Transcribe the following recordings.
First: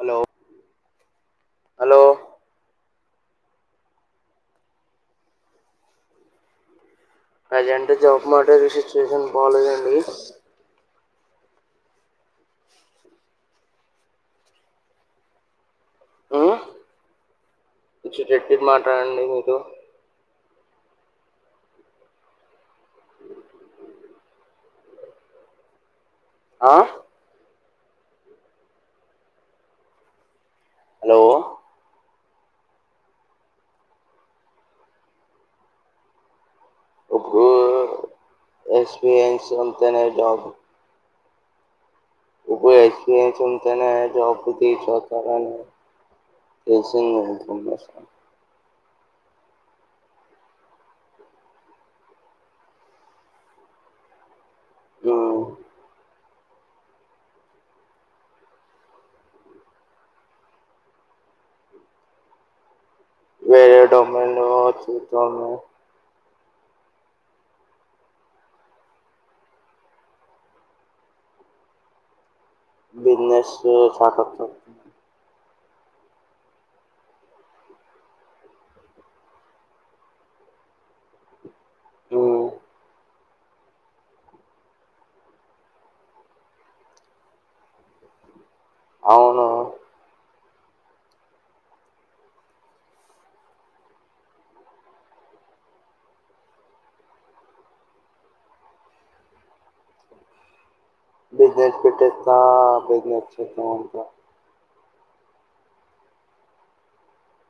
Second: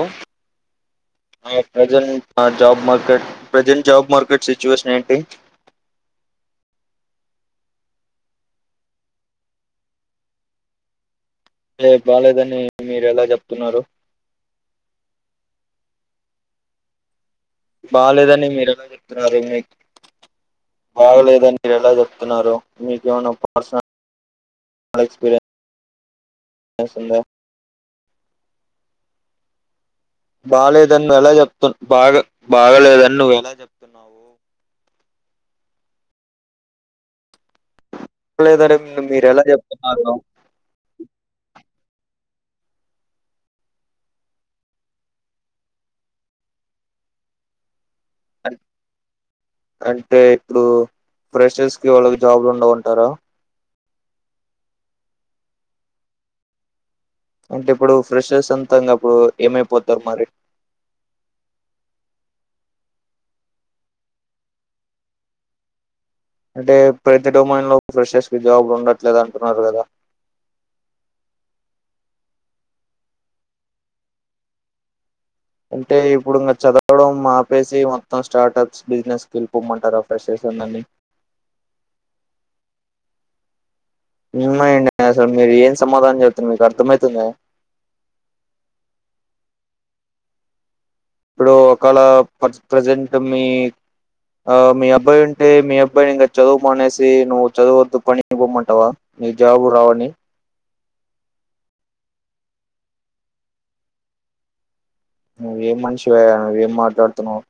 Hello hello present job market present job market situation ఏంటి present job market situation బాలేదండి ఏం బాలేదని మీరు ఎలా చెప్తున్నారు మ్మ్ కొంచెం బాలేేదని గట్టిగా మీరెలా మాట్లాడండి చెప్తున్నారు మీరు మీక్ బాగలేదని మీరు ఎలా జెప్తున్నారు మీకేమనా పర్సనల్ చాలా ఆ ఎక్స్పీరియన్స్ ఉందే బాగలేదని నువ్వు హలో ఎలా చెప్తు బాగ బాగలేదని నువ్వు ఎలా చెప్తున్నావు ఇప్పుడు బాగా లేరని మీరు ఎలా ఎక్స్పీరియన్స్ ఉంటేనే చెప్తున్నారు జాబ్ ఇప్పుడు ఎక్స్పీరియన్స్ ఉంటేనే జాబ్ [unintelligible] తెస వ [unintelligible] [inaudible] అంటే ఇప్పుడు ఫ్రెషర్స్ కి వాళ్ళకి జాబ్లు ఉండ వంటారా ఆ అంటే ఇప్పుడు ఫ్రెషెస్ అంతా ఇంగా అప్పుడు ఏమైపోతారు మరి వేరే [unintelligible] అంటే ప్రతి డోమైన్ లో ఫ్రెషర్స్ కి జాబు ఉండట్లేదు అంటున్నారు కదా విన్నర్స్ ఏ షాక్ అత్తంది అంటే ఇప్పుడు ఇంకా చదవడం మాపేసి మొత్తం స్టార్టప్స్ బిజినెస్కి వెళ్ళిపోమ్మంటారు ఆ ఫ్రెషర్స్ న్ నండి ఉమ్ ఉన్మయిడి అసలు మీరు ఏం సమాధానం చెతున్నారు మీకు అర్థమయితుంద అవును ఇప్పుడు ఒకళ ప ప్రజెంట్ మీ ఆ మీ అబ్బాయి ఉంటే మీ అబ్బాయిని ఇంగ చదువు మానేసి నువ్వు చదువు వద్దు పని పోమ్మంటావా నీ జాబు రావని బిసినెస్ పెట్టిస్తా బిసినెస్ చేస్తా అంటే నువ్వేం మనిషివయ నువ్వేం మాట్లాడుతున్నావు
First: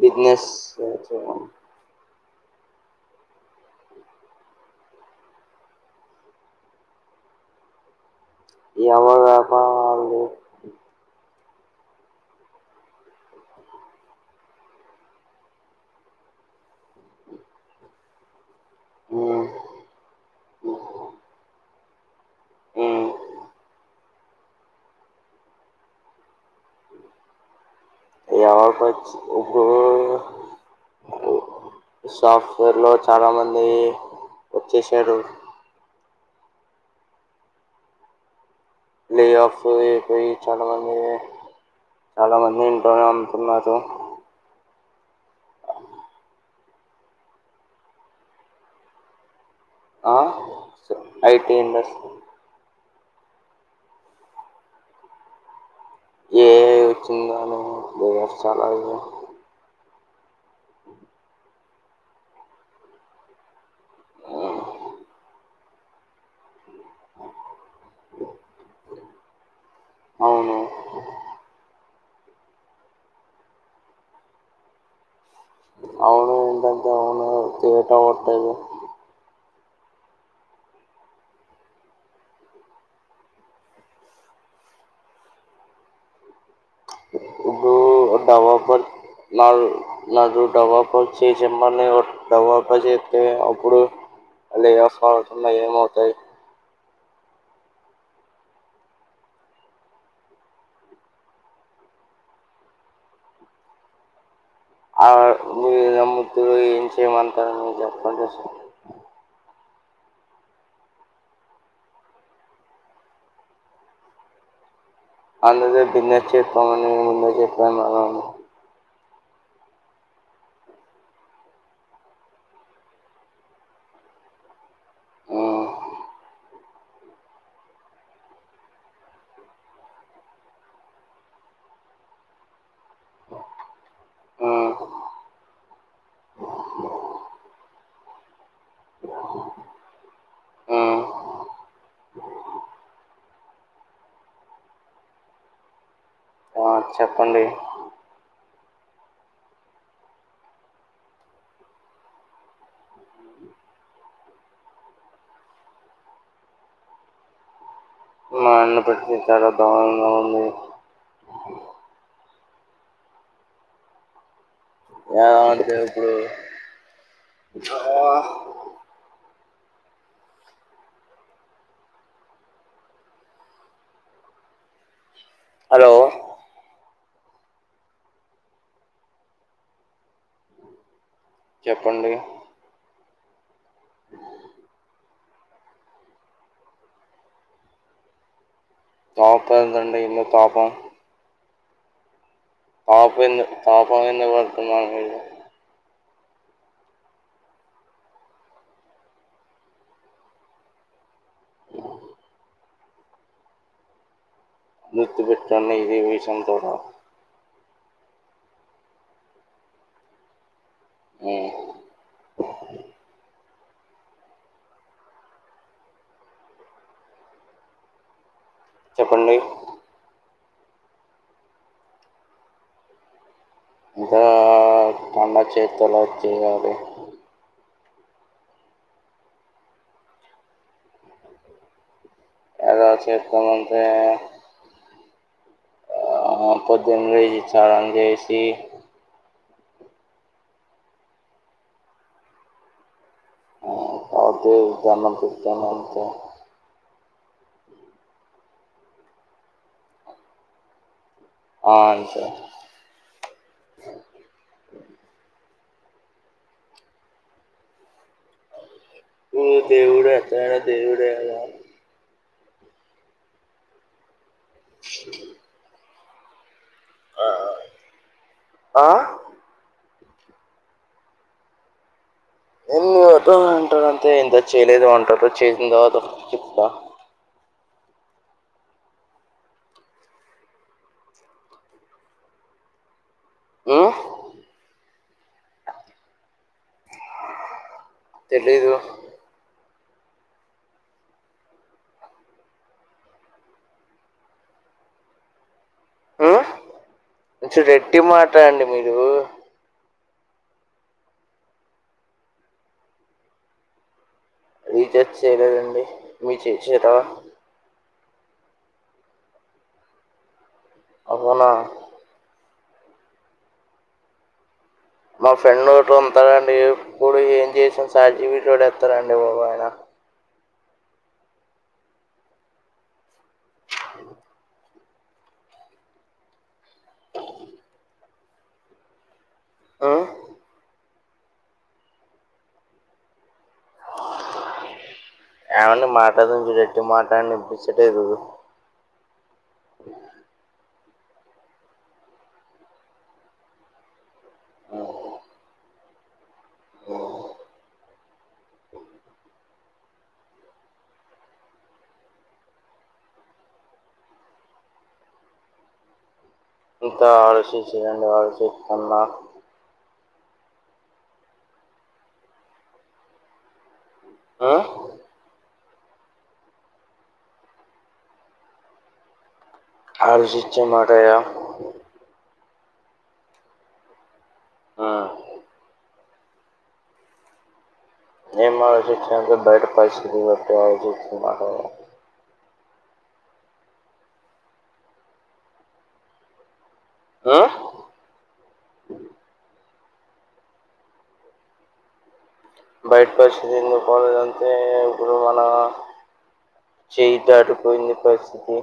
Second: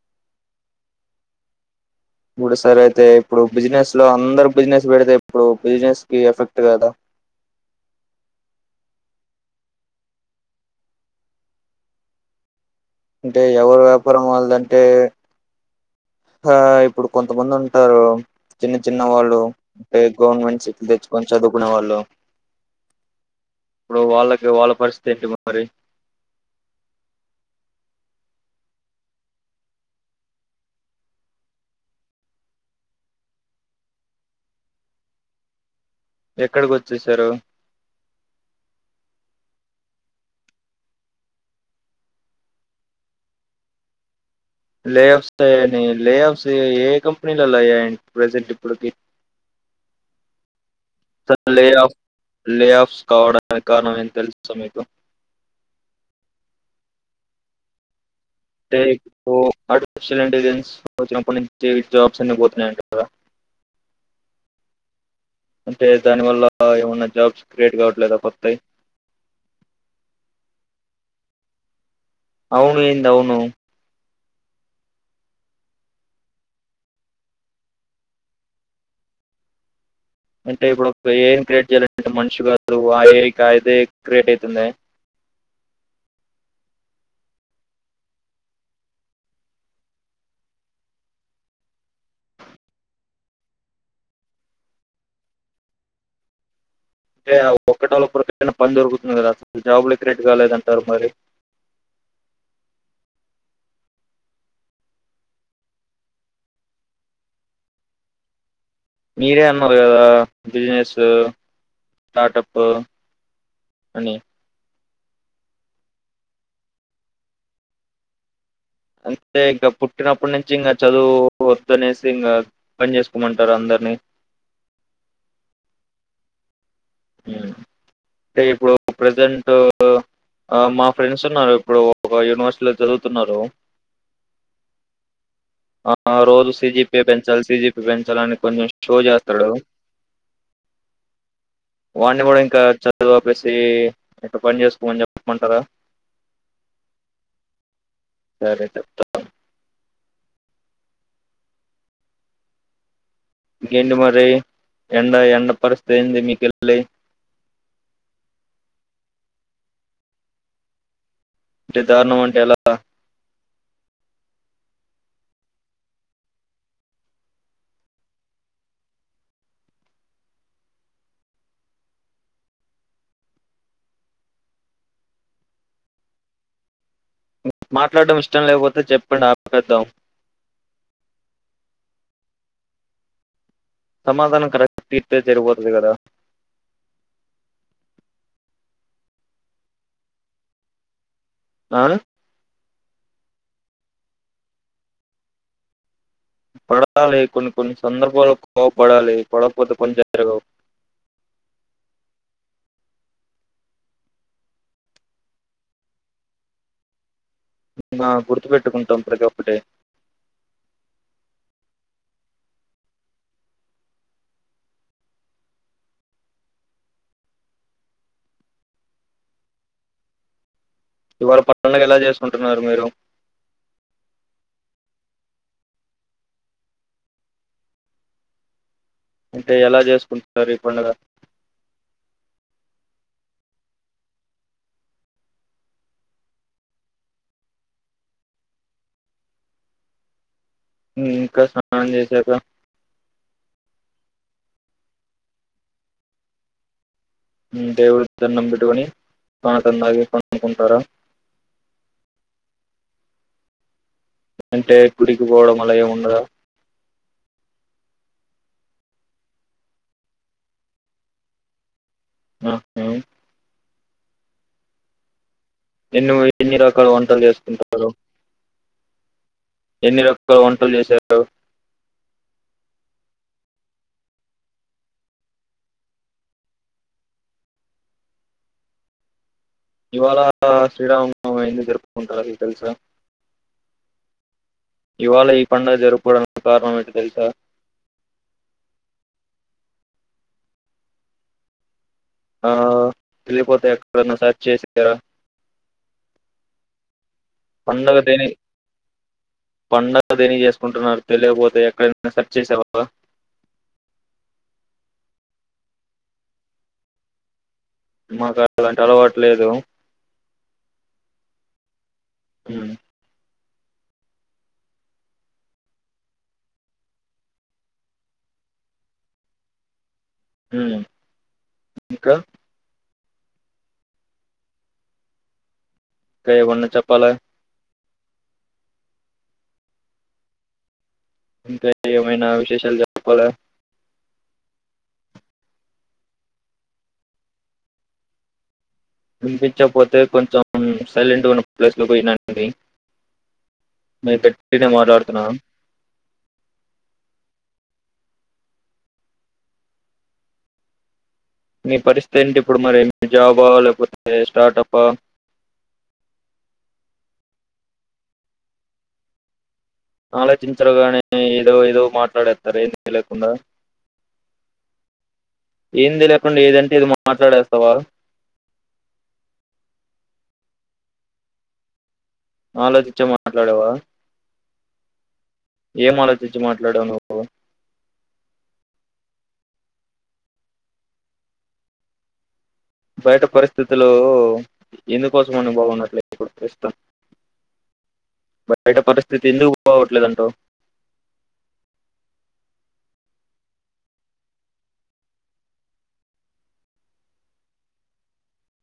బిజినేస్ ఇప్పుడు సరె అయితే ఇప్పుడు బిజినెస్ లో అందరు బిజినెస్ పెడితే ఇప్పుడు బిజినెస్ కి ఎఫెక్ట్ కదా ఎవల వ్యాపారం వాళ్లది అంటే ఎవరు వ్యాపారం వాళ్ళదంటే ఆ ఇప్పుడు కొంతమంది ఉంటారు చిన్న చిన్న వాళ్ళు ఉమ్, అంటే గవర్నమెంట్ సీట్లు తెచ్చుకొని చదువుకునే వాళ్ళు ఉమ్. ఇప్పుడు వాళ్ళకి వాళ్ళ పరిస్థితి ఏంటి మరి వాళ్ళ పరిస్థితి సాఫ్ట్వేర్ లో చాలా మంది వచ్చేసారు ఎక్కడికి వచ్చేసారు లే ఆఫ్ పోయి చాలమంది చాలా మంది ఇంట్లోనే అమ్ముకున్నాది లేఅఫ్స్ పోయాని లేఅఫ్స్ ఏ ఏ కంపెనీలలో అయ్యాయ ప్రజెంట్ ఇప్పడుకి ఆ స్ ఐటీ ఇండస్ కాలవడానికి కారణం ఏం తెలుస మీకు ఏ ఐ వచ్చిందో అని లే ఆఫ్స్ టే ఇప్పుడు పడ్ షల్ ఇంటెలిజెన్స్ వచ్చినప్పటి నుంచి జాబ్స్ అన్ని పోతున్నాయంట కదా అంటే దాని వల్ల ఆ ఏమన్నా జాబ్స్ క్రియేట్ కావట్లేదా కొత్తయి అవును అవును ఏందీ అవును అవును ఎందంటే అవును తియటవత్తది అంటే ఇప్పుడు ఏం క్రియేట్ చేయ్యాలంటే మనిషి కా ఇదే క్రియేట్ అయితుంది ఇప్పు భగవపన్ నలు నన్ను డవ్వప్ప చేచిమ్మని డవ్వప్పచెతే అప్పుడు లే ఆఫ్స్ అవ్వకుండా ఏమవుతాయి అంటే ఒక్కట ఒకరిైనా పని దొరుకుతుంది కదా అసలు జాబ్లే ఎ క్రెట్ కాలేదంటారు మరి ంది [inaudible] ఆ మీరు నమ్ముతురు ఏం చేయమంటారని మీ చెప్పండి అస మీరే అన్నారు గదా బిజినెసు స్టార్టపు అని అందుర్తో బిన్నెస్ చెతన అని ముందే చెప్పా కదా అని అంటే ఇంకా పుట్టినప్పటి నుంచి ఇంగ చదువు వద్దు అనేసి ఇంగ పని చేసుకోమంటారు అందరు ని ఆ ఊమ్ అంటే ఇప్పుడు ప్రజెంటు ఆ మా ఫ్రెండ్స్ ఉన్నారు ఇప్పుడు ఒక యూనివర్సిటీలో చదువుతున్నారు ఆ అ ఆ రోజు సజీఎ పెంచాలి సిజిపీ పెంచాలని కొంచెం షో జేస్తడు ఉమ్. [inaudible] వాని గూడా ఇంకా చదువు ఆపేసి ఇంక పని చేసుకోమని జెప్పమంటార [inaudible] అ చెప్పండి సరే చెప్తా ఇంగేంటి మరి ఎండ ఎండ పరిస్థితి ఏంది మీకెళ్ళి మా అన్న పరిస్థితి చాలా దరనంగా ఉంది అంటే దారుణం అంటే ఎలా ఆ అంటే ఇప్పుడు ఆ హలో మాట్లాడడం ఇష్టం లేకపోతే చెప్పండి ఆపెద్దాం చెప్పండి సమాధానం కరక్ట్ ఇతే జరిగిపోతది గదా పాపం గదండీ ఇన్న పాాపం అ పాపం ఎందుకు పాపం ఎందుకు వడుకున్నాడు ఈడు పడాలి కొన్ని కొన్ని సందర్భాలు కోపడాలి పడకపోతే పని జరగవు [inaudible] గుర్తు పెట్టకో అన్న ఇది విషం తొడ ఇంకా గుర్తు పెట్టుకుంటాం ప్రతి ఒక్కటి ఆ చెప్పండి ఇవాళ పండగా ఎలా చేసుకుంటున్నారు మీరు ఇంకా పండ చేతులో తీయాలి అంటే ఎలా చేసుకుంటరు ఈ పండగ ఎలా చెస్తమంతే ఆ పొద్దున్ లేజి చానం జేసి ఇంకా స్నానం జేసాక ఆ దేవునికి దనం పెతను అంత ఉమ్ దేవుడు దండం బెట్టుకొని పాకందాగి పనుకుంటారా ఆ అంతే అంటే గుడికి బోవడం అలా ఏం ఉండద ఓ దేవుడ అతనా దేవుడే గద ఆ హ [inaudible] ఎన్నో ఎన్ని రకాల వంటలు జేసుకుంటరు ఆ ఎన్ని రకాల వంటలు జేశారు ఏన్ని రకాల అంటే ఇంక చేయలేదు అంటారుో చేసిందో చెప్ా ఇవాళ శ్రీరాము ఎందుకు జరుపుకుంటారు తెలుసా ఏ ఇవాళ ఈ పడుగ జరుపుకోవడానికి కారణంేంటో తెలుసా తెలీదు ఆ తెలిపోతేక్టర్ సర్చ్ చేసారా మ్మ్ కొంచెం పండగ గట్టిగా మాట్లాడండి మీరు అదేని చేసుకుంటున్నారు తెలియకపోతే ఎక్కడయినా సెర్చ్ చేసావా రీచార్జ్ చేయలేదండి మీ చేచార మాకు అలాంటి అలవాటులేదు అవునా మ్మ్ మా ఫ్రెండ్ ఒకటి ఉతారండి ఇప్పుడు ఏం చేసాం సాజీవి ఎత్తరండి ఆయన మ్మ్ ఇంకా కయ ఉన్న చెప్పాలి మ్మ్ ఇంకా ఏమైనా విశేషాలు చెప్పాలి ఏమన్నా మాటడేది గట్టిగా మాటాడు ఇనిపిచ్చలేదు వినిపించపోతే కొంచెం సైలెంట్ గా ఉన్న ప్లేస్ లో పోయినా నండి నే పెట్టినే మాట్లాడుతున్నాను ఓ మీ పరిస్థితి ఏంటి ఇప్పుడు మరి జాబా లేకపోతే స్టార్టప్పా ఇంత ఆలోచించి రండి ఆలోచిత్తున్నా ఆలోచించరుగానే ఏదో ఏదో మాట్లాడేస్తారు ఏ లేకుండా ఆ ఏంది లేకుండా ఏదంటే ఇది మాట్లాడేస్తావా ఆలోచిచ్చే మాటాడిన ఆలోచిచ్చే మాట్లాడేవా ఆ ఏం ఆలోచించి మాట్లాడావు నువ్వు ఏం ఆలోచిచ్చినా బయట పరిస్థితి [unintelligible] బయట పరిస్థితులు ఎందుకోసం అని బాగున్నట్లేదు ఇప్పుడు ఇస్తాం బయట పరిస్థితి ఎందుకు బాగ్ పోవట్లేదంటావ్ బయట పరిస్థితి ను పోలేదంటే ఇప్పుడు మన చేయిదాటిపోయింది పరిస్థితి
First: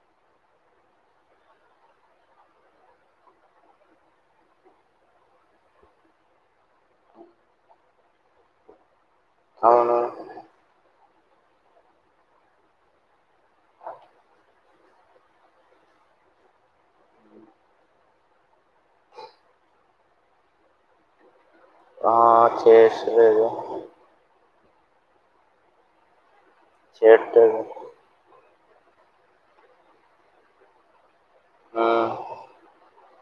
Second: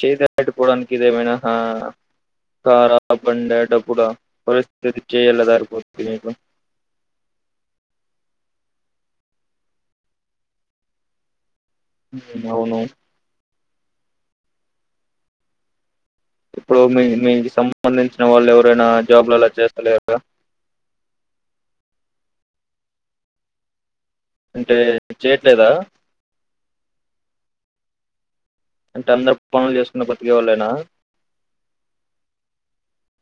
చేయి దాటిపోవడానికి ఇదేమైనా ఖారా బండ డప్పుడా పోలీస్ చేయ్ ఎలా జారిపోతుద్ది నీకు అవును అవును ఇప్పుడు మీ మీకు సంబంధించిన వాళ్ళు ఎవరైనా జాబ్లలా చేస్తలేరుగా ఆ చేష్ రే ఇదే అంటే చెయట్లేదా చేత్తో అంటే అందరు పనులు చేసుకుని బతికే వాళ్ళైనా ఉమ్,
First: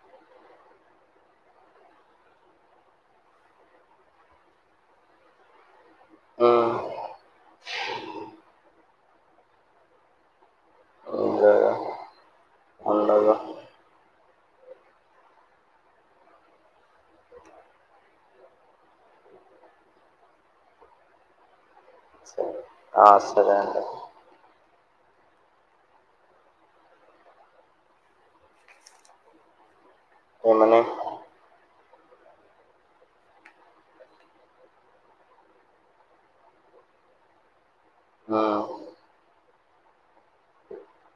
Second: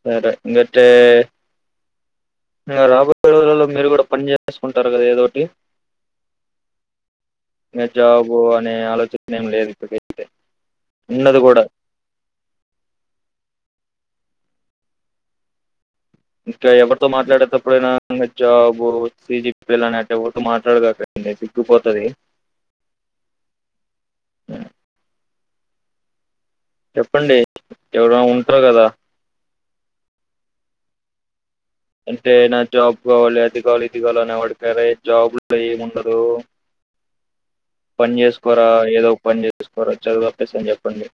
సరే మీ ఇటే ఇగ రాబోయే రోజులలో మీరు కూడా పని చేసుకుంటారు కదా ఏదోటి ఉమ్, ఇగ జాబు అనే ఆలోచన ఏం లేదు ఇప్పుడుకైతే ఉండదు కూడా పండగ ఇంకా ఎవరితో మాట్లాడేతప్పుడైన ఇంగా జాబు సి. జి. పి లని అటు ఎవరితో మాటడమకు అంటే సిగ్గుపోతది సరే ఆ సరే అంట చెప్పండి ఎవరైనా ఉంటారు కదా ఏమని అంటే నా జాబ్ కావాలి అది కావాలి ఇది కావాలి అనేవాడికైతే జాబ్ లో ఏమి ఉండదు [inaudible] పని ఉమ్, చేసుకోరా ఏదో ఒక పని చేసుకోరా చదువు ఆపేసి అని చెప్పండి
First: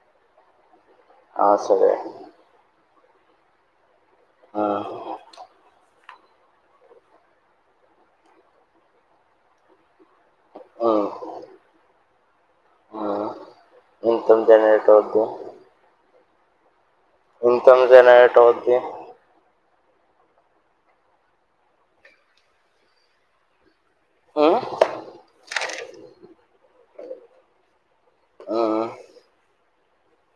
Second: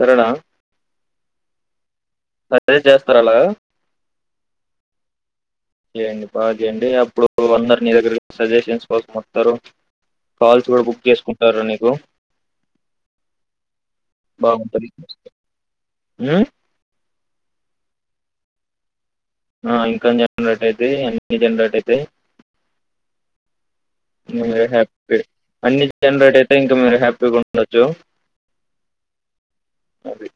సరేనా ఆ సరే అదే చేస్తారు అలాగా ఉమ్, చేయండి బాగా చేయండి అప్పుడు అందరు నీ దగ్గరే సజెషన్స్ కోసం వస్తారు కాల్స్ కూడా బుక్ చేసుకుంటారు నీకు ఆ ఇన్కమ్ బాగుంటుంది జనరేట్ అవుద్ది ఇన్కమ్ జెనరేట్ అవుద్ది ఆ ఇంకమ్ జనరేట్ అయితాయ్ అన్ని జనరేట్ అయితాయి ఉమ్, నేను హ్యాపీ అన్ని జనరేట్ అయితే ఇంకా మీరు హ్యాపీగా ఉండొచ్చు ఆఆ అది